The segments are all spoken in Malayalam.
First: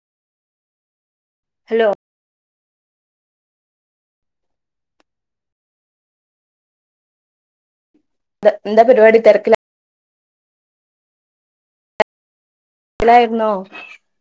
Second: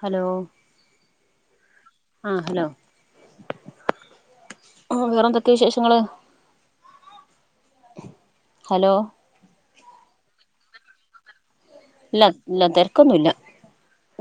ഹലോ. ഹലോ. ആഹ് ഹലോ. ഓഹ് വേറെന്തൊക്കെയ വിശേഷങ്ങള്. ന്ത എന്താ ഹലോ പരിവാടി തെരക്കിലാ. ഇല്ല ഇല്ല തെരക്കൊന്നുല്ല തിരക്കിലായിരുന്നോ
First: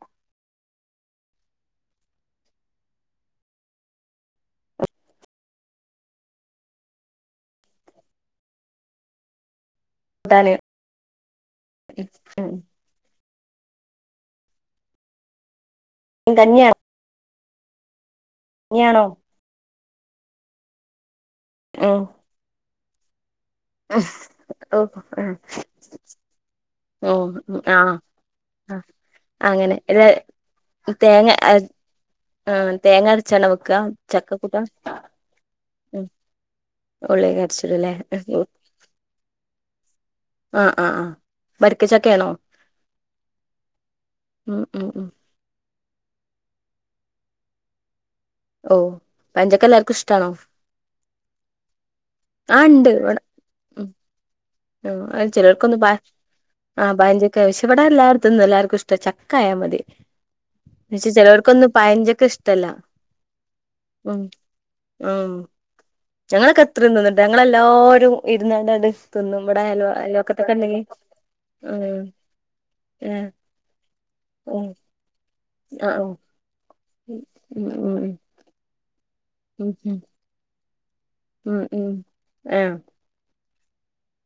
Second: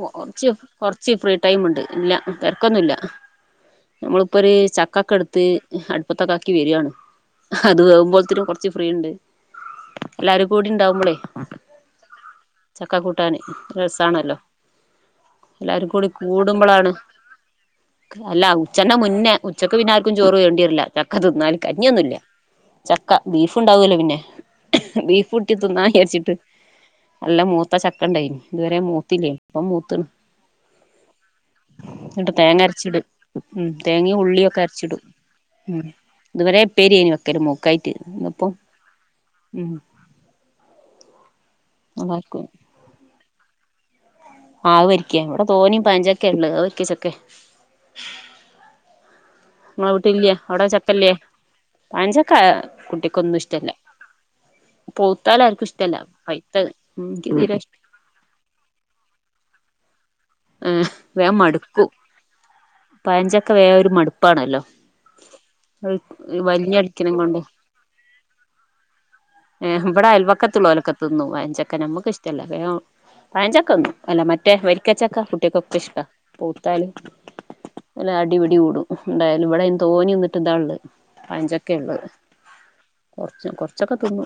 ഓഹ് ഒറച്ച് കൊറച്ച് ഫ്രീ ടൈമ്ണ്ട് ഇല്ല തെരക്കൊന്നുല്ല. നമ്മളിപ്പൊര് ചക്കക്കെടുത്ത് അട്പ്പത്തൊക്കെ ആക്കി വരികാണ്. അത് വേവുമ്പോൾത്തേനും കൊറച്ച് ഫ്രീണ്ട് എല്ലാരും കൂട്ടാന് കൂടിണ്ടാവുമ്പോളെ. [unintelligible] ചക്ക കൂട്ടാന് രസാണല്ലോ എല്ലാരും കൂടി കഞ്ഞിയാ കൂടുമ്പളാണ്. അല്ല ഉച്ചന്റ കഞ്ഞിയാണോ മുന്നേ ഉച്ചക്ക് പിന്നാര്ക്കും ചോറ് വേണ്ടിയര്ല്ല ചക്കതിന്നാല് ഉം കഞ്ഞിയൊന്നൂല്ല്യ. ചക്ക ബീഫുണ്ടാവുയുല്ലോ പിന്നെ ഓ ഉം ബീഫുട്ടി തിന്നാജാരിച്ചിട്ട്. ഉം നല്ല ഉം മൂത്ത ആ ചക്കണ്ടായിന് ആ ഇതുവരെ മൂത്തില്ലേ ഇപ്പം അങ്ങനെ മൂത്ത്- ഇല്ല തേങ്ങ ആ ന്ന്ട്ട് തേങ്ങ അരച്ചിടും അരച്ചാണോ വെക്കുക തെങ്ങേം ഉള്ളിയൊക്കെ ചക്കക്കൂട്ടാൻ അരച്ചിടും. ഉം ഇതുവരെ ഉപ്പേരി ആയീനു ഓക്കേരു ഉള്ളിയൊക്കെ മൂക്കായ്റ്റ് അരച്ചിടുല്ലേ ഇപ്പോ - ആഹ് ആഹ് ആഹ് വരിക്ക ചക്കയാണോ? ആഹ് ഉം വരിക്യണ് ഇവിടെ തോനയും പയംചക്കയ ഉള്ളേത് വരിക്ക ചക്ക ഓ- പഴഞ്ചക്ക ഇങ്ങളെ എല്ലാർക്കും ഇഷ്ടാണോ വീട്ടില്ല്യേ അവിട ചക്കല്ല്യേ പയഞ്ചക്ക എ ആ ഉണ്ട് ഇവിടെ കുട്ടിക്കൊന്നിഷ്ടല്ല. ഉം ആ അത് ചിലർക്കൊന്ന് ഇഷ്ടല്ല ബായ്‌ പൈത്തത് ആഹ് ഇൻക്ക് ബയഞ്ചക്ക തീരെ വക്ഷേ ഇഷ് ഇവടെല്ലാര് ക്കുംതന്നെല്ലാർക്കിഷ്ട്ടാ ചക്കായാ മതി. ഏഹ് ന്നച്ച വേം ചെലവർക്കൊന്നു മടുക്കും പയഞ്ചക്ക ഇഷ്ടല്ല പഴഞ്ചക്ക വേം ഒരു ഉം. മടുപ്പാണല്ലോ ഉം ഞങ്ങളൊക്കെ എത്ര വലിഞ്ഞടിക്ക്ണ തിന്നിണ്ട്ട്ടാ ഞങ്ങളെല്ലാരും ഇരുന്നണ്ട് അത് ത് ഏഹ് വടെ അയൽവക്കത്തുള്ളോലെക്കെ തിന്നു യഞ്ചക്ക ഉം നമ്മക്ക് ഇഷ്ടല്ല പ് ഒ ഏഹ് പയഞ്ചക്കന്നു അല്ല മറ്റേ ഉം വരി രിക്കച്ചക്ക കുട്ടിയക്കൊക്കെ ഇഷ്ട ആഹ് പൂത്താല് ഉം ഉം ഉം എല്ലാം അടിപിടി കൂടും ഉണ്ടായാലും ഇവിടെ ഉം തോനെ നിന്നിട്ട് ഇതാ ഉള്ളത് പഴം ഉം ഉം ചക്കെ ഉം ഉള്ളത് ആഹ് കൊറച്ച് കൊറച്ചൊക്കെ തിന്നു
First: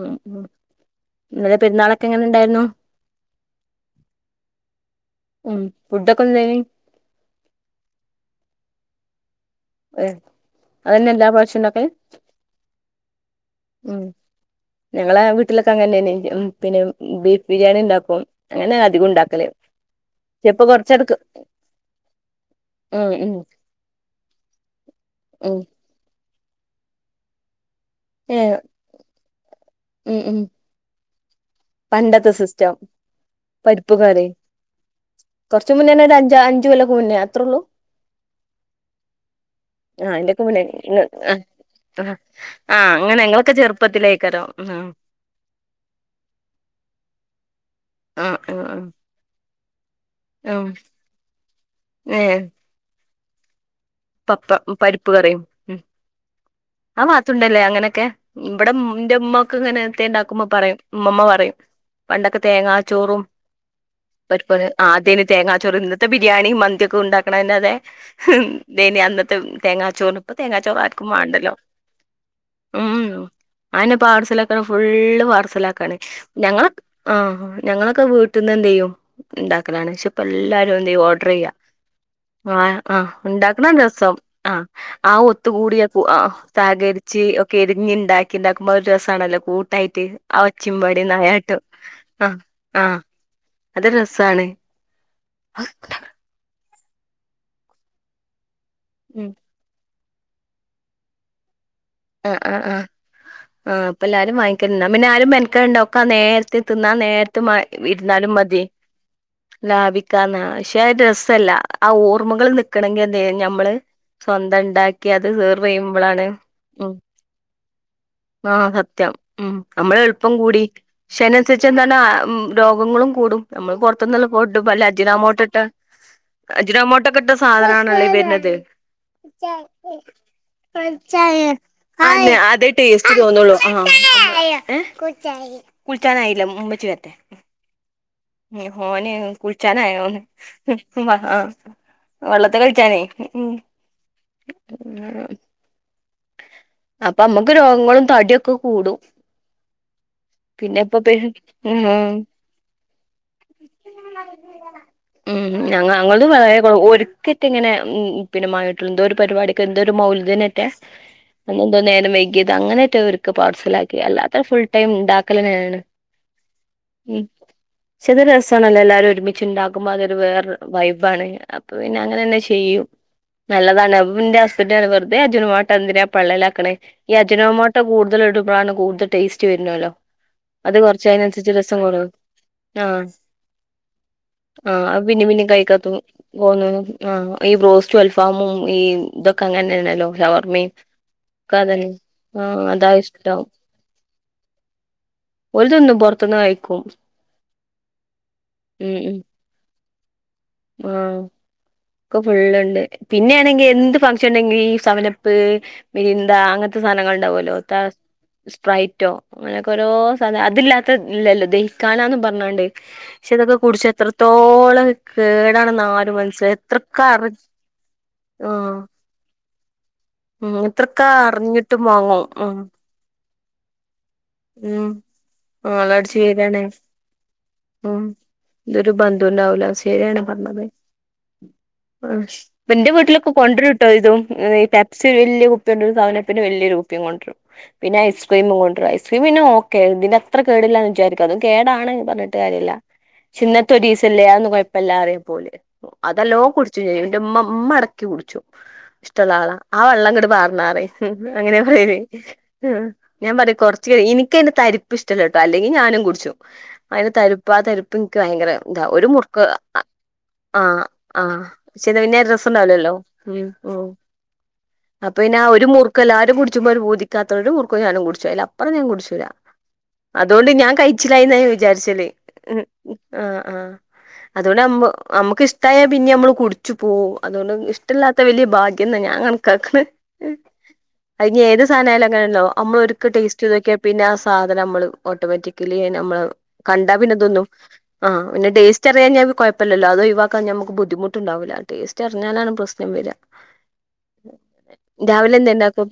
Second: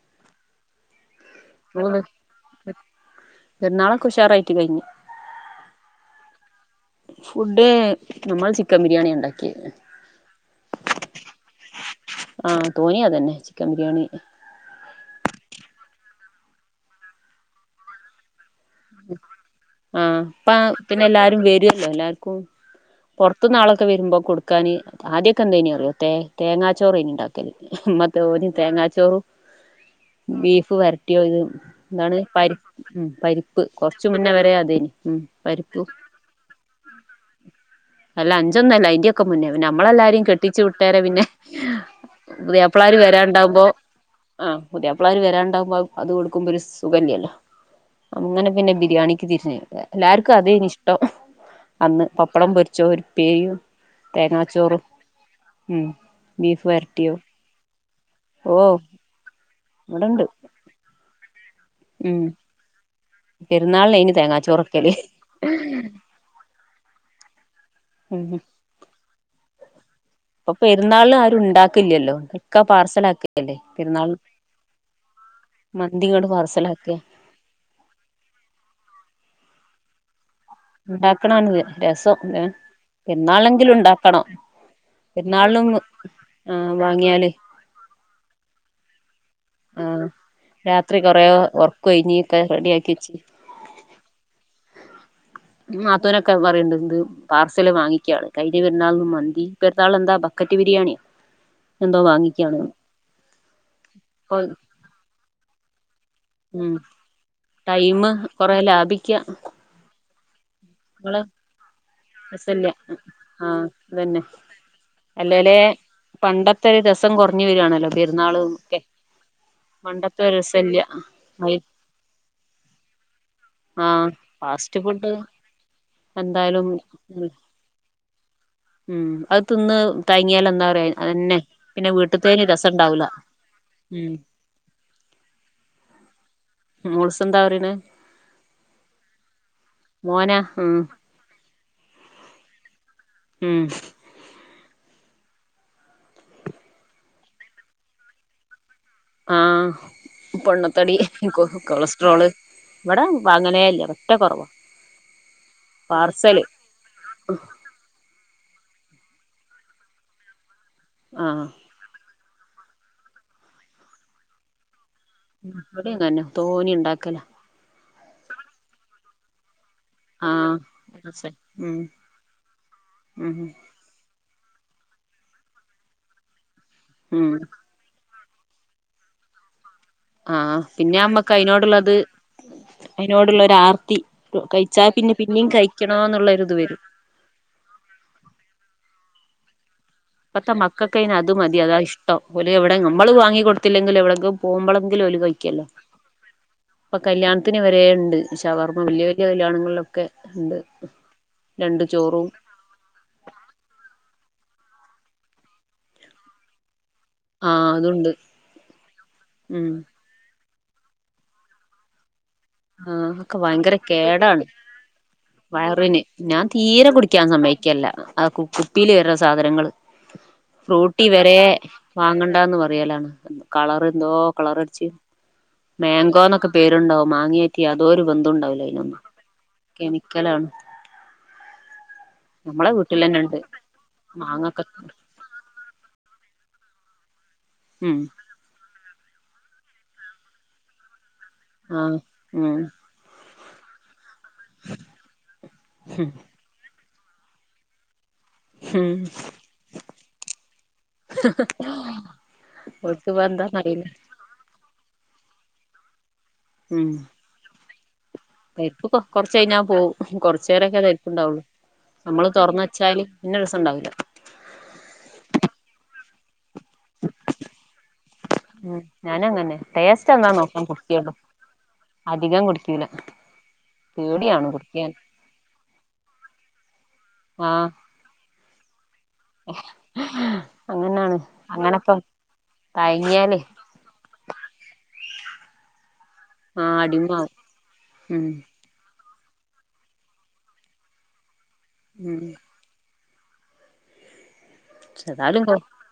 ഉം ഉം ഇന്നലെ എന്ത്ന്ന് പെരുന്നാളൊക്കെ എങ്ങനെ ഉണ്ടായിരുന്നു പെ പെരുന്നാള്ളൊക്കെ ഉഷാറായിട്ട് കഴിഞ്ഞു ഉം പുഡൊക്കെയെന്തായിനി- ഫുഡ് നമ്മൾ ചിക്കൻ ബിരിയാണിയ ഉണ്ടാക്കിയത് അ് അതന്നെ എല്ലാ പ്രവിശ്യവും ഉണ്ടാക്കല് ആഹ് തോനീയത് തന്നെ വച്ച് ഉം ഞങ്ങളെ വീട്ടിലൊക്കെ അങ്ങനതന്നെ ഉം പിന്നെ ബീഫ് ബിരിയാണി ഉണ്ടാക്കും അങ്ങനെ അധി ആഹ് പ്പ പിന്നെ എല്ലാരും വരുല്ലോ എല്ലാർക്കും ഉം ഉം പുറത്തുന്നാളൊക്കെ വരുമ്പോ കൊടുക്കാന് ആദ്യക്കെ ഉം എന്തേനി അറിവോ മറ്റേ തേങ്ങാച്ചോറ് ഇനി ഉണ്ടാക്കെല് ഉമ്മ തോനേം ഏഹ് തേങ്ങാച്ചോറ്- ഉം ഉം ബീഫ് വരട്ടിയോത് എന്താണ് പണ്ടത്തെ പരി സിസ്റ്റം പരി പരിപ്പ് കൊറച്ച് കറി മുന്നേ വരെയാതെന് ഉം കുറച്ച് പരിപ്പൂ- മുന്നേന്നെ ഒരു അഞ്ച് അഞ്ച് കൊല്ലൊക്കെ മുന്നേ അത്രേ ഉള്ളൂ അല്ല അഞ്ചൊന്നെല്ല അയിന്റെയൊക്കെ മുന്നേ പിന്നെ ആഹ് നമ്മളെല്ലാരെയും അയിന്റെക്കെ കെട്ടിച്ചു മുന്നേ വിട്ടേര ഇങ്ങ പിന്നെ- ആഹ് ആഹ് ആഹ് പുതിയാപ്പിള്ളാര് അങ്ങനെ ഞങ്ങളൊക്കെ വരാണ്ടാവുമ്പോ ചെറുപ്പത്തിലേക്കാരം ആഹാ ആഹ് പുതിയാപ്പിള മാര് വരാണ്ടാവുമ്പോൾ അത് കൊടുക്കുമ്പോൾ ഒരു സുഖയില്ലല്ലോ ആഹ് അങ്ങനെ പിന്നെ ആഹ് ബിരിയാണിക്ക് തിരിഞ്ഞ് എല്ലാർക്കും അതേ ആഹ് നി ഇഷ്ടം അന്ന് ഏഹ് പപ്പടം പൊ ചോരുപെയും പപ്പ പരിപ്പ് കറിയും - ഉം ബീഫ് എല്ലാ വരട്ടിയോ പാത്തുണ്ടല്ലേ അങ്ങനൊക്കെ മ് ഇവിടം ഓഹ് എന്റെ ഉമ്മാക്ക് ഇങ്ങനെത്തെ ഇവിടെണ്ട് ഉണ്ടാക്കുമ്പോ പറയും ഉമ്മുമ്മ പറയും ഉം പണ്ടൊക്കെ തേങ്ങാ ചോറും പെരുന്നാളിനേനി ഒരുപോലെ തേങ്ങാച്ചോറൊക്കല് ആദ്യത് തേങ്ങാച്ചോറ് ഇന്നത്തെ ബിരിയാണിയും മന്തിയൊക്കെ ഉണ്ടാക്കണ അതെ ഉം ഇതേനി അന്നത്തെ തേങ്ങാച്ചോറു- ഇപ്പോ ഇപ്പൊ തേങ്ങാച്ചോറ് ആർക്കും പെരുന്നാളിന് ആരും വേണ്ടല്ലോ ഉണ്ടാക്കില്ലല്ലോ ഒക്കെ ഉം പാർസലാക്കല്ലേ അന്റെ പെരുന്നാളിന് പാഴ്സല്- ഫുള്ള് പാർസല് ആക്കാണ് മന്തി ഇങ്ങട് ഞങ്ങള് പാർസലാക്ക ആ. ഞങ്ങളൊക്കെ വീട്ട്ന്ന് എന്തയ്യും ഇണ്ടാക്കലാണ് ക്ഷെ ഇപ്പ എല്ലാ ത് എന്തെയ്യും ഓഡറയ്യ ഉണ്ടാക്കണാണ് രസം ഏഹ് ആ ആഹ് പെരുന്നാളിനെങ്കിലും ഇണ്ടാക്ക്ണാണ് രസം ഉണ്ടാക്കണം ആ ആ പെരുന്നാളിനും ഒത്തുകൂടിയ അ ആഹ് സഹകര്ച്ച് വാങ്ങിയാല് കെരിഞ്ഞി ഇണ്ടാക്കി ഇണ്ടാക്കുമ്പോ അതൊരു രസാണല്ലോ കൂട്ടായിട്ട് ആഹ് ആ ഒച്ചിം രാത്രി പടിം കൊറേ നായാട്ടും ഒറക്കൊഴിഞ്ഞ് ആ ഒക്കെ ആ റെഡിയാക്കി വെച്ച് അത് രസാണ് ഉം നാത്തുനൊ ക്കെ പറീണ്ട് എന്ത് പാർസല് വാങ്ങിക്ക്യാണ് കഴിഞ്ഞ പെര്ന്നാൾന് ഉം മന്തി ഈ പെര്ന്നാൾനെന്താ ബക്കറ്റ് ബിരിയാണി ആ ആ ആ ആ ഇപ്പ ഇപ്പൊ എല്ലാരും വാങ്ങിക്കല്ണ്ട് ന്നാ പിന്നെ ആരും മെൻക്കെടണ്ട ഒക്ക ആ നേര് ത് ഉം തിന്നാൻ നേര്ത്ത് മ ടൈമ് ഇര്ന്നാലും കൊറേ മതി ലാഭിക്ക ലാഭിക്കാന്ന പക്ഷെ അത് ങ്ങള് രസല്ല ആ ഓർമ്മകള് രസല്ല നിക്കണെങ്കി എന്തയ്യ ആഹ് ഞമ്മള് അതന്നെ സ്വന്തം ഇണ്ടാക്കി അത് അല്ലേലേ സെർവ് ചെയ്യുമ്പളാണ് പണ്ടത്തെ ഒരു ഉം രസം കുറഞ്ഞു വരിയാണല്ലോ പെരുന്നാള് ആ ഒക്കെ സത്യം ഉം നമ്മള് പണ്ടത്തെ എൾപ്പം ഒരു കൂടി രസല്ല പക്ഷേ അയിനൻസര്ച്ച് എന്താണ് രോഗങ്ങളും കൂടും നമ്മള് ആഹ് പോർത്ത്ന്ന്ള്ള ഫുഡും ഫാസ്റ്റ് വല്ല ഫുഡ് അജിറാമോട്ടട്ടാണ്ട് എന്തായാലും ക്കട്ട സാധനാണ്ള്ളെ ഈ വര്നത് ഉം അത് തിന്ന് തയങ്ങിയാൽ എന്താ പറയാ അതന്നെ പിന്നെ അതന്ന വീട്ടത്തേന് അതെ രസം ഉണ്ടാവൂല ടേസ്റ്റ് തോന്നോള്ളു ആ ഉം ഏ കുൾച്ചാനായില്ല ഉം ഉമ്മച്ചി വര്ട്ടെ മോൾസ് എന്താ പറയണേ ഉം മോന് കുൾച്ചാനാഴിണോന്ന് ഉം [unintelligible] വള്ളത്ത് കൾച്ചാനേ ഉം [unintelligible] അപ്പം അമ്മക്ക് രോഗങ്ങളും തടി ഒക്ക കൂടും ആ പിന്നെ പൊണ്ണത്തടി ഇപ്പൊ പെ കൊ ഉം കൊളസ്ട്രോള് ഇവടെ വാങ്ങലെ ഇല്ല പറ്റ കോറവ ഉം ഞങ്ങ അങ്ങൾതും വേ - ഒര്ക്കറ്റെ ഇങ്ങനെ ഉം പിന്നെ മാങ്ങീട്ടോള്ളൂ എന്തോ ഒരു പരിവാടിക്കൊ എന്തോ ഒരു മൗല്തിനെറ്റെ ആ എന്തോ നേരം വെകിയത് അങ്ങനെറ്റെ ഒര്ക്കെ പാർസൽ ആക്കി അല്ലാത്ത ഫുൾ ടൈം ഇണ്ട- ക്കലെന്നെണ് ഇവിടേം തന്നെ തോനെ ഉണ്ടാക്കല ഉം ചത് രസാണല്ലോ എല്ലാരു ഒരുമി ച് ഇണ്ടാക്കുമ്പ അതൊരു വേറെ ആഹ് വൈബാണ് മനസ്സിലായി അപ്പൊ ഉം പിന്നെ അങ്ങനെന്നെ ചെയ്യും ഉം നല്ലതാണ് അപ്പോ ഇന്റെ ഹസ്ബൻഡ് പറിം വെർതെ അജ്നമൊട്ട എന്തിനാ പള്ളെലാക്ക്ണേ ഈ ഉം അജ്നോമൊ ട്ട കൂടുതൽ ഇടുമ്പളാണ് കൂടുതൽ ടേസ്റ്റ് വര്നോലോ ആഹ് അത് പിന്നെ കൊർച്ച്‌ നമ്മക്ക് അഴിനൻസര്ച്ച് രസം കൊ അയിനോടുള്ളത് ആ അയിനോടുള്ള ഒരു ആർത്തി ആ കഴിച്ചാ അത് പിന്നെ പിന്നിം പിന്നിം പിന്നെയും കഴിക്കാം തൊ കഴിക്കണോന്നുള്ളൊരിത് തോന്ന്ണത് വരും ആ ഈ ബ്രോസ്റ്റും അൽഫാമും ഈ ഇതൊക്ക അങ്ങൻനെണല്ലോ ഇപ്പത്തെ മക്കക്ക് അയിന് അത് മതി അതാ ഇഷ്ടം ഓലെ ആഹ് എവ്ടെ അതാ നമ്മള് വാങ്ങി ഇഷ്ടം കൊട് ത്തില്ലെങ്കിലും എവടക്ക് പോവുമ്പളങ്കിലും ഓല് കഴി ക്ക്യല്ലോ ഓല് തിന്നും പൊറത്ത്ന്ന് കഴിക്കും ഇപ്പ കല്ല്യാൺത്തിന് വരെ ഇണ്ട് ഷവർമ വല്ല്യ വല്ല്യ കല്യാണങ്ങൾലോ ക്കെ ഇണ്ട് ആ രണ്ട് ഒക്ക ചോറും ഫുള്ള് ഇണ്ട് പിന്നെ ആണെങ്കി എന്ത് ഫംഗ്ഷൻ ഇണ്ടെങ്കി ഈ സവനപ്പ് മിരിന്ത അങ്ങൻത്ത സാനങ്ങൾ. ഇണ്ടാവോല്ലോ ആഹ് ത അതുണ്ട് സ്ട്ട്രൈറ്റോ അങ്ങനോക്കെ ഉം ഓരോ അതില്ലാത്ത ഇല്ലല്ലോ ദഹിക്കാനാന്ന് പർഞ്ഞാണ്ട് ആഹ് പക്ഷെ അതൊക്കെ ഇതൊക്കെ ഭയങ്കര കുട്ച്ച് കേടാണ് എത്രത്തോളം കേടാണെന്ന് വയറിന് ആരും ഞാൻ മൻസ്സില തീരെ എത്രക്ക കുടിക്കാൻ അറി സമ്മയിക്കല്ല ആ- [unintelligible] സാധനങ്ങള് ഫ്രൂട്ടി വെരേ അറിഞ്ഞിട്ടും വാങ്ങും വാങ്ങണ്ടാന്ന് ഉം പറയലാണ്. കളറ് ന്തോ ഉം കളറട്ച്ചി ആളടിച്ചു മേങ്കോന്നൊക്കെ ശരിയാണേ പേരുണ്ടാവും മാങ്ങീ ഉം ഇതൊരു ബന്ധൂല്ലാവൂലാ ശെരിയാണാ കെമിക്കലാണ് പർഞ്ഞത്. ആഹ് ശ് നമ്മളെ പ്പന്റെ വീട്ടിൽ തന്നെ വീട്ടിലൊക്കെ ഉണ്ട് കൊണ്ട് രുട്ടോ ഇതും മാങ്ങൊക്കെ ഈ പെപ്സി പ്പി വെല്ല്യ കുപ്പി കൊണ്ടരും സവനപ്പിന്റെ വെല്ല്യൊരു കുപ്പിം കൊണ്ട് രും പിന്നെ ഉം ഐസ് ക്രീമും കൊണ്ട് രും ഐസ്ക്രീമ് പിന്നെ ഓക്കെ തിന്റെ അത്ര കേടില്ല എന്ന് വിചാരിക്ക അതും കേടാണ് ആഹ് പർഞ്ഞ് ഉം ചിന്നത്തൊരീസല്ലേ അതൊന്നും കൊഴപ്പല്ലാറിയുപ്പോല് അതല്ലോംകുട് ച്ച് ന്റെമ്മ മ്മ എടയ്ക്കി കുടിച്ചും. ഉം ഇഷ്ടള്ള ആളാ ആ വെള്ളംങ്ങട്ട് പാർന്നാറിം അങ്ങന്യാ പറയല് ഉം ഉം ഓൽക്കിപ്പോ ഞാൻ പറയാ എന്താന്നറിയില്ല കൊർച്ച് കഴി ഇനിക്കയിന്റെ തരി പ്പ് ഷ്ടല്ലട്ടോ അല്ലെങ്കി ഞാനും കുട്ച്ചും. ഉം അയ്ന് തരിപ്പാ തരി പ്ൻക്ക് വയങ്കര താ പരിപ്പ് ഒരു കൊറച്ച് മുർക്ക് കഴിഞ്ഞാ അ പോവും കൊറച്ച് നേരൊക്കെ ആഹ് ആഹ് പരിപ്പുണ്ടാവുള്ളു പക്ഷെ ത് പിന്നെ രസംണ്ടാവ് ലല്ലോ ന്നെ രസണ്ടാവൂല. അപ്പൊന്നെ ആ ഒരു മുർ എല്ലാരും കുട്ച്ചുമ്പം ഒരു പൂതിക്കാത്ര രു മുർക്ക് ഞാനും കുട്ച്ചും. അയ്‌ലപ്പറ ഉം ഞാൻ ഞാനും കുട്ച്ചൂലാ. അങ്ങനെ ടേസ്റ്റ് എന്താ അതോണ്ട് നോക്കാൻ ഞാൻ കുടിക്കുള്ളൂ കയിച്ചിലായിന്നാ വിചാര്ച്ചല് അധികം കുടിക്കൂല ആഹ് ആഹ് പേടിയാണ് അതുകൊണ്ട് അമ്മു കുടിക്കാൻ അമ്മുക്ക് ഇഷ്ടായ പിന്നി അമ്മള് കുടിച്ചു പോവു അതുകൊണ്ട് ആഹ് ഇഷ് ടല്ലാത്ത വെല്യ ഭാഗ്യം ന്ന ഞാൻ കൺ ക്കാക്ക്ണ് അങ്ങനാണ് അയ്ഞ്ഞി ഏത് അങ്ങനൊക്കെ സാനായാലും അങ്ങനല്ലോ അമ്മളൊരുക്കെ തയങ്ങിയാലേ ടേയ്സ്റ്റെയ്തോക്ക്യാ പിന്നെ ആ സാധനം അമ്മള് ഓട്ടോമാറ്റിക്കലി നമ്മളെ ആഹ് കണ്ടാ പിന്നെ അടിമാവും തോന്നും ഉം ആഹ് പിന്നെ ടേസ് ചെറിയ ഞ [unintelligible] കൊഴപ്പല്ലല്ലോ അത് ഒഴിവാക്കാൻഞ്ഞാ മ്മക്ക് ബുദ്ധിമുട്ടുണ്ടാവൂല. ഉം ടേസ്റ്റർഞ്ഞാലാണ് പ്രശ്നം വെര രാവിലെ ഏതായാലും എന്തേ കൊ ണ്ടാക്കും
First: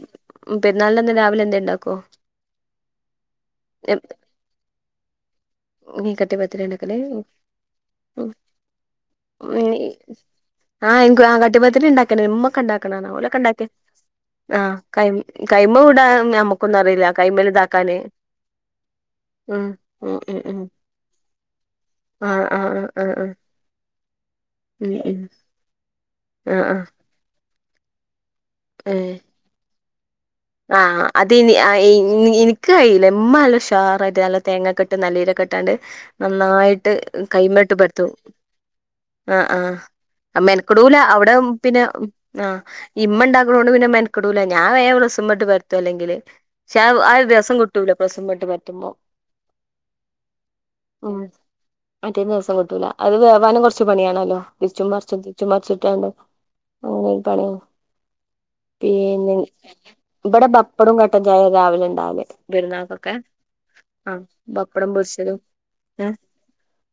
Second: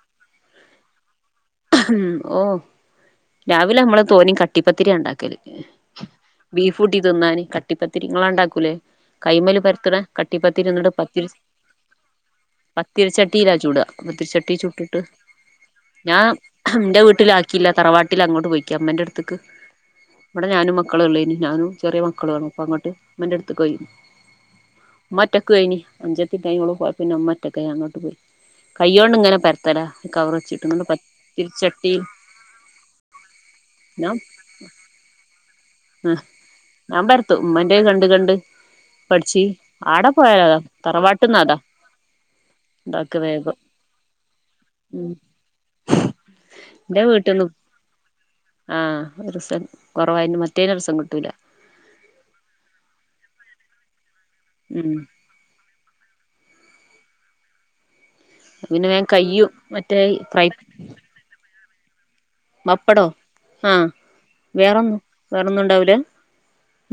ഉം പെര്ന്നാൾൻ്റന്ന് രാവിലെ എന്തേ ഇണ്ടാക്കോ ഉം ഓഹ് രാവിലെ അമ്മള് തോനീം കട്ടിപ്പത്തിരി ആണ്ടാക്കല്. ഏഹ് കട്ടിപ്പത്തിരി ഇണ്ടാക്കല് ബീഫൂട്ടി തിന്നാന് കട്ടിപ്പത്തിരി ങ്ങളാ ണ്ടാക്കൂലേ കൈമല് പര്ത്ത്ണെ കട്ടിപ്പത്തിരി ന്നട്ട് ആ എനിക്ക് പത്തിരി ആ കട്ടിപ്പത്തിരി ഇണ്ടാക്കല് ഉമ്മക്കെ ഇണ്ടാക്കണാണാ ഓലൊക്കെ പത്തിരിച്ചട്ടീലാ ഇണ്ടാക്കല് ചുടാ പത്തിരിച്ചട്ടി ആഹ് ചുട്ടിട്ട് കൈ കൈമ വിടാൻ ഞാൻ ഞമ്മക്കൊന്നും ന്റെ അറിയില്ല കൈമേൽ വീട്ട്ലാക്കില്ല ഇതാക്കാന് തറവാട്ടിലങ്ങോട്ട് പോയിയ്ക്ക മ്മ ന്റട്ത്ത്ക്ക്. ഉം ഉം ഉം വടെ ഉം ഞാനും മക്കളൊള്ളേനി. ഞാനും ചെറിയ മക്കളു ആഹ് ആണ്. ഉപ്പ ആഹ് അങ്ങോട്ട് ആഹ് ആഹ് മ്മന്റെ ട്ത്ത്ക്കോയി ഉം ഉം മ്മറ്റൊക്കു എയ്നി. അഞ്ചത്തി ആഹ് പെങ്ങളും ആഹ് പോയ പിന്നെ മ്മറ്റൊക്കായി. അങ്ങോട്ട് പോയി ഏഹ് കയ്യോണ്ട് ങ്ങനെ പര്ത്തലാ ഈ കവറ് വെച്ചിട്ട് നല്ലപര് ആഹ് അത് നി അയ് ൻ ഇൻക്ക് കയീല മ്മ നല്ല ഉഷാറായിട്ട് ഞാൻ നല്ല തേങ്ങ കെട്ട് നല്ലീര കെ ട്ടാണ്ട് നന്നായിട്ട് ഞാൻ പരത്തും കൈമട്ട് ഉമ്മന്റെ പര്ത്തു കണ്ട് കണ്ട് പഠിച്ച് ആഹ് ആടെ ആഹ് പോയാല അതാ മെനക്കെടൂലാ അവടെ തറവാട്ട്ന്ന് അതാ പിന്നെ ആഹ് ഉണ്ടാക്ക ഇമ്മ ണ്ടാ വേഗം ക്ക്ണോണ്ട് പിന്നെ മെൻ ക്കെടൂലാ ഞാ ഉം വേംപ്രസ് മ്മട്ട് പര്ത്തുലെങ്കില് പക്ഷെ ആ എന്റെ ആ ഒരു രസം കിട്ടൂല പ്രസ്മ്മട്ട് പര്ത്തുമ്പോ ഒര് രസൻ കൊറവായിണ്ട് മറ്റേത് ഉം മറ്റേൻ്റെ രസം കിട്ടൂല. അത് വേവാനും കൊർച്ച് പണിയാണല്ലോ തിര്ച്ചും ഉം മർച്ചും ര്ച്ചുമർച്ചുട്ടാണ്ട് അങ്ങനൊരു പണിയാണ് ത്പിന്നെ വേം കയ്യും മറ്റേയി വടെ പപ്പടും കട്ടൻ ചായ രാവിലെണ്ടാവല് പപ്പടോ പെരുന്നാക്കൊക്കെ ആഹ് ബപ്പടം വേറൊന്നും പൊരിച്ചതും വേറൊന്നും ഉണ്ടാവൂല ഏഹ്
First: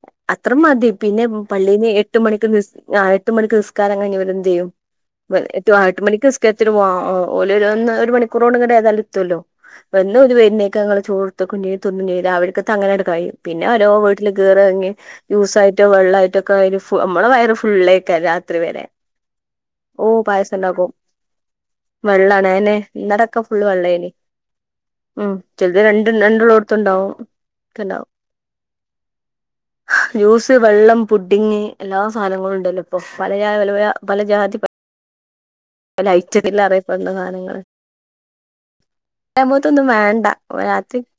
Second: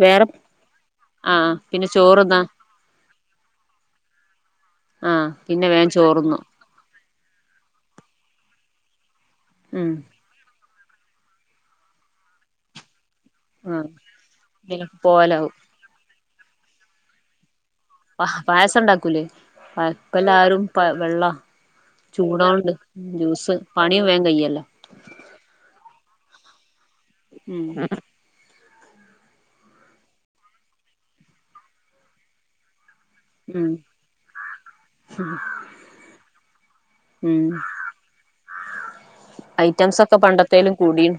വേറെ അത്ര മതി. പിന്നെ ആഹ് പിന്നെ പള്ളീന്ന് എട്ട് ചോറ്ന്നാ മണിക്ക് നിസ് ആഹ് എട്ട്മണിക്ക് നിസ്കാരം കഴിഞ്ഞ് വെരും ചെയ്യും. ആഹ് മ പിന്നെ എത്തോ ആഹ് വേഗം എട്ടു മണിക്ക് ചോറ്ന്നും നിസ്ക വൊ ഓഹ് ഓല് ര ഒര് മണിക്കൂറോണ്ട്ങ്ങനെ ഏതാലും എത്തുല്ലോ ഉം [unintelligible] ക്കങ്ങള് [unintelligible] രാവിലത്തെ അങ്ങനെ ആട് കഴിയും പിന്നെ ആഹ് ഓരോ വീട്ടില് കേറി എറങ്ങി ഇതിനൊക്കെ പോവലാവും ജൂസായിറ്റും വെള്ളായിറ്റും ഒക്കെ കയിഞ്ഞ് നമ്മളെ വയറ് ഫുള്ളേ ക്കെ രാത്രി പായസം വരെ ഉണ്ടാക്കൂലേ ഓ ഇപ്പ പായസം എല്ലാരും ഇണ്ടാക്കും വെള്ള വെള്ളാണ് ചൂടോണ്ട് അയന്നെ ഇന്നടക്കം ജ്യൂസ് ഫുള്ള് പണിയും വെള്ളേനി വേഗം കയ്യല്ലോ ഉം ചെലത് രണ്ട് രണ്ടുള്ളോടത്തുണ്ടാവും ഉം ഒക്കെണ്ടാവും ജ്യൂസ്, വെള്ളം, പുഡിങ്ങ് എല്ലാ സാധനങ്ങളും ഇണ്ടല്ലോ ഇപ്പം പലജാ പല പല പല ജാതി ആഹ് പല ഐറ്റ [unintelligible] അറിയപ്പെടെണ്ട സാധനങ്ങളാ ത്തൊന്നും ഐറ്റംസ് ഒക്കെ വേണ്ടാ പണ്ടത്തേലും രാത്രി കൂടീണ്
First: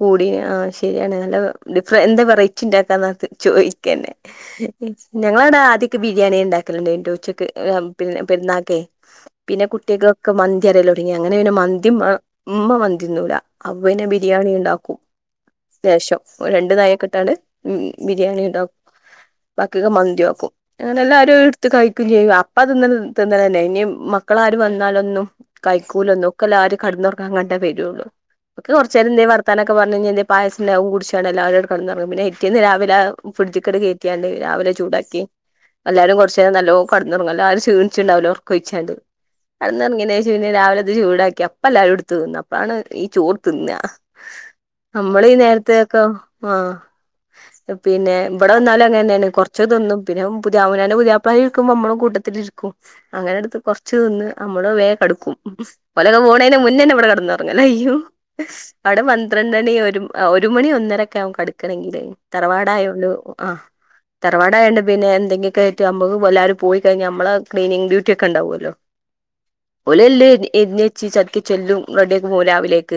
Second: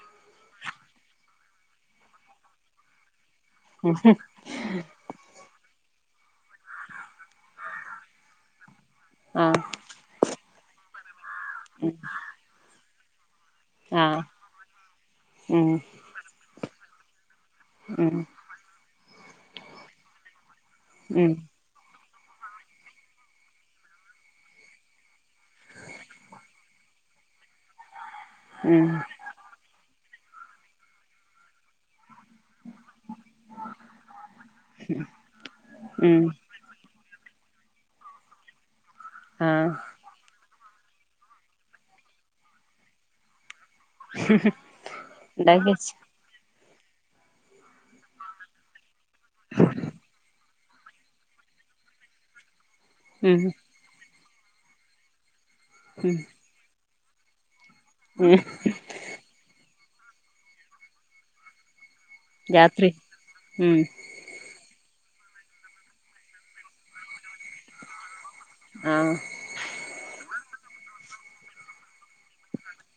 കൂടി ആഹ് ശരിയാണ് നല്ല വെ ഡിഫ എന്താ വെറൈറ്റി ഇണ്ടാക്കാനാത്ത് ചോയിക്കന്നെ ഞങ്ങളാടെ ആദ്യക്കെ ബിരിയാണി ഇണ്ടാക്കല്ണ്ടേനി ഉച്ചക്ക് ആഹ് പിന്നെ പെരുന്നാക്കെ ആഹ് പിന്നെ കുട്ട് ളൊക്കെ മന്തി വെരല് തൊടങ്ങി അങ്ങനെ മന്തിമ്മ ഉമ്മ മന്തി തിന്നൂല്ലാ അപ്പ പിന്നെ ബിര് ആഹ് ബിരിയാണി ഇണ്ടാക്കും ഉം ലേശം ഒര് രണ്ട് നായിയൊക്കെ ഇട്ടാണ്ട് ഉം ബിരിയാണി ഇണ്ടാക് ബാക്കിയൊക്കെ മന്തിയാക്കും അങ്ങനെ ഉം എല്ലാരും അതെട് കഴിക്കും ചെയ്യും അപ്പ തിന്നത് തിന്നതെന്നെ ഇനി മക്കളാരും വന്നാലൊന്നും കൈക്കൂലൊന്നും ഒക്കെല്ലാരും കടന്നൊർങ്ങാൻങ്ങാണ്ടാ വരുള്ളൂ ഉം എന്തെ വർത്താനൊക്കെ പറഞ്ഞ് കയിഞ്ഞ് എന്തെ പായസണ്ടെ അതും കുടിച്ചാണ്ട് എല്ലാരും ആണ്ട് കടന്നൊറങ്ങും പിറ്റേന്ന് രാവിലെ ഫ്രിഡ്ജ്ക്കാട് കേറ്റി റ്റിയാല് രാവിലെ ചൂടാക്കി എല്ലാരും ഉം കൊറച്ചേരം നല്ലോ കടന്നറങ്ങല്ലോ എല്ലാരും ക്ഷീണിച്ചിണ്ടാവല്ലോ ഒർക്കൊഴിച്ചാണ്ട് ആഹ് കടന്നൊറങ്ങിയാന്ശ് പിന്നെ രാവിലെ ഇത് ചൂടാക്കി അപ്പം എല്ലാരും എടുത്ത് തിന്നാ അപ്പാണ് ഈ ചോറ് തിന്നാ നമ്മളീ ഇണ്ടാക്കി വെച്ച് നേരത്തെക്കെ ആഹ് പിന്നെ ഇബടെ വന്നാലും അങ്ങനെന്നെയാണ് കൊറച്ച് തിന്നും പിന്നാ പുതിയാമുനാന്റെ പുതിയാപ്പളാരും ഇരിക്കുമ്പോ ഇമ്മളും കൂട്ടത്തില് ഇരിക്കും ഉം അങ്ങനെടുത്ത് കൊർ ച്ച്ന്ന് നമ്മള് വേം കെടക്കും ഉം ഓലൊക്കെ പോണേന് മുന്നന്നെ നമ്മള് കെടന്നൊറങ്ങലായിരിക്കും. ഉം അവിടെ പന്ത്രണ്ടണി ഒരു ഒരു മണി ഒന്നരൊക്കെ ആവും കെടക്കണെങ്കില് രാത്രി തറവാടായോണ്ട് ആഹ് ഉം തറവാടയണ്ട് പിന്നെ എന്തെങ്കി ഒക്കെ ആയിറ്റ് നമ്മക്ക് എല്ലാരും പോയി കഴിഞ്ഞാ നമ്മള് ക്ലീനിംങ് ഡ്യൂട്ടി ഒക്കെണ്ടാവല്ലോ ആഹ് ഒലെല്ല് എരിഞ്ഞ് വെച്ച് ചക്കി ചെല്ലും റെഡിയാക്കി പോവും രാവിലേക്ക്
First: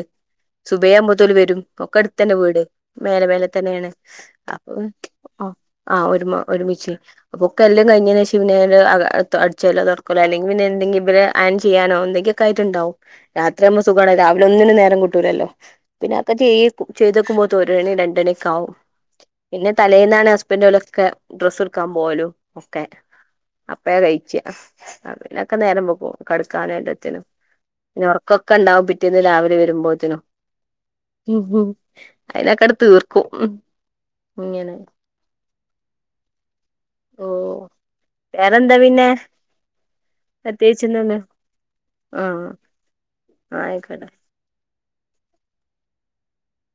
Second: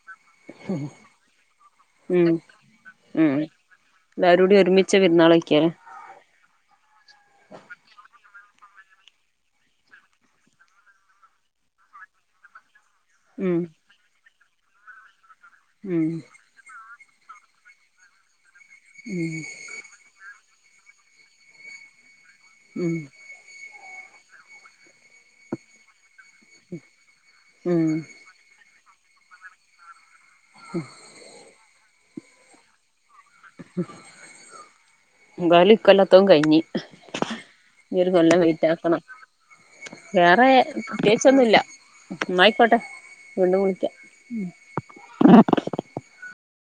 സുബൈ ആവുമ്പോത്തോല് ഓല് വെരും ഒക്കെ അടുത്ത് ഉം തന്നെ വീട് മേലെ ഉം മേലെ തന്നെയാണ് എല്ലാരൂടി ഒരുമിച്ച് പെരുന്നാള് കയിക്കാല്ലേ ആഹ് ഒരുമ ഒരുമിച്ച് ഒക്കെ എല്ലാം കയിഞ്ഞേനേഷ് പിന്നെ അക തൊ അടിച്ചുവാരലോ തൊടക്കലോ അല്ലെങ്കി പിന്നെ എന്തെങ്കിലൊക്കെ ഇബലെ അയൺ ചെയ്യാനോ എന്തെങ്ങൊക്കെ ആയിട്ട്ണ്ടാവും ഉം രാത്രിയാവുമ്പം സുഖാണ് രാവിലെ ഒന്നിനും നേരം കിട്ടൂലല്ലോ ഉം പിന്നെ ആക്കെ ചെയ് ചെയ്തക്കുമ്പോത്തേക്ക് ഒരണി രണ്ടണി ഒക്കെ ആവും ഉം പിന്നെ തലേന്നാണ് ഹസ്ബൻഡ് ഓലൊക്കെ ഡ്രസ്സ് എടുക്കാൻ പോവലും ഒക്കെ ഉം അപ്പഴാ കഴിച്ചാ ആഹ് പിന്നൊക്കെ നേരം വെകും കടക്കാനും എല്ലത്തിനും ഉം പിൻ ഒറങ്ങ് ക്കൊക്കെണ്ടാവും പിറ്റേന്ന് രാവിലെ വെരുമ്പോത്തിനും ഉം അയിലെക്കാട് തീർക്കും ഇങ്ങനെ എന്തായാലും ഇക്കൊല്ലത്തോം കയിഞ്ഞ് ഓ ഇനിയൊരു കൊല്ലം വേറെന്താ കയിഞ്ഞിറ്റാക്കണം പിന്നെ വേറെ പ്രത്യേകിച്ചൊന്നുല്ല ആഹ് ഇന്നായിക്കോട്ടെ വീണ്ടും വിളിക്കാ ആയിക്കോട്ടെ ആ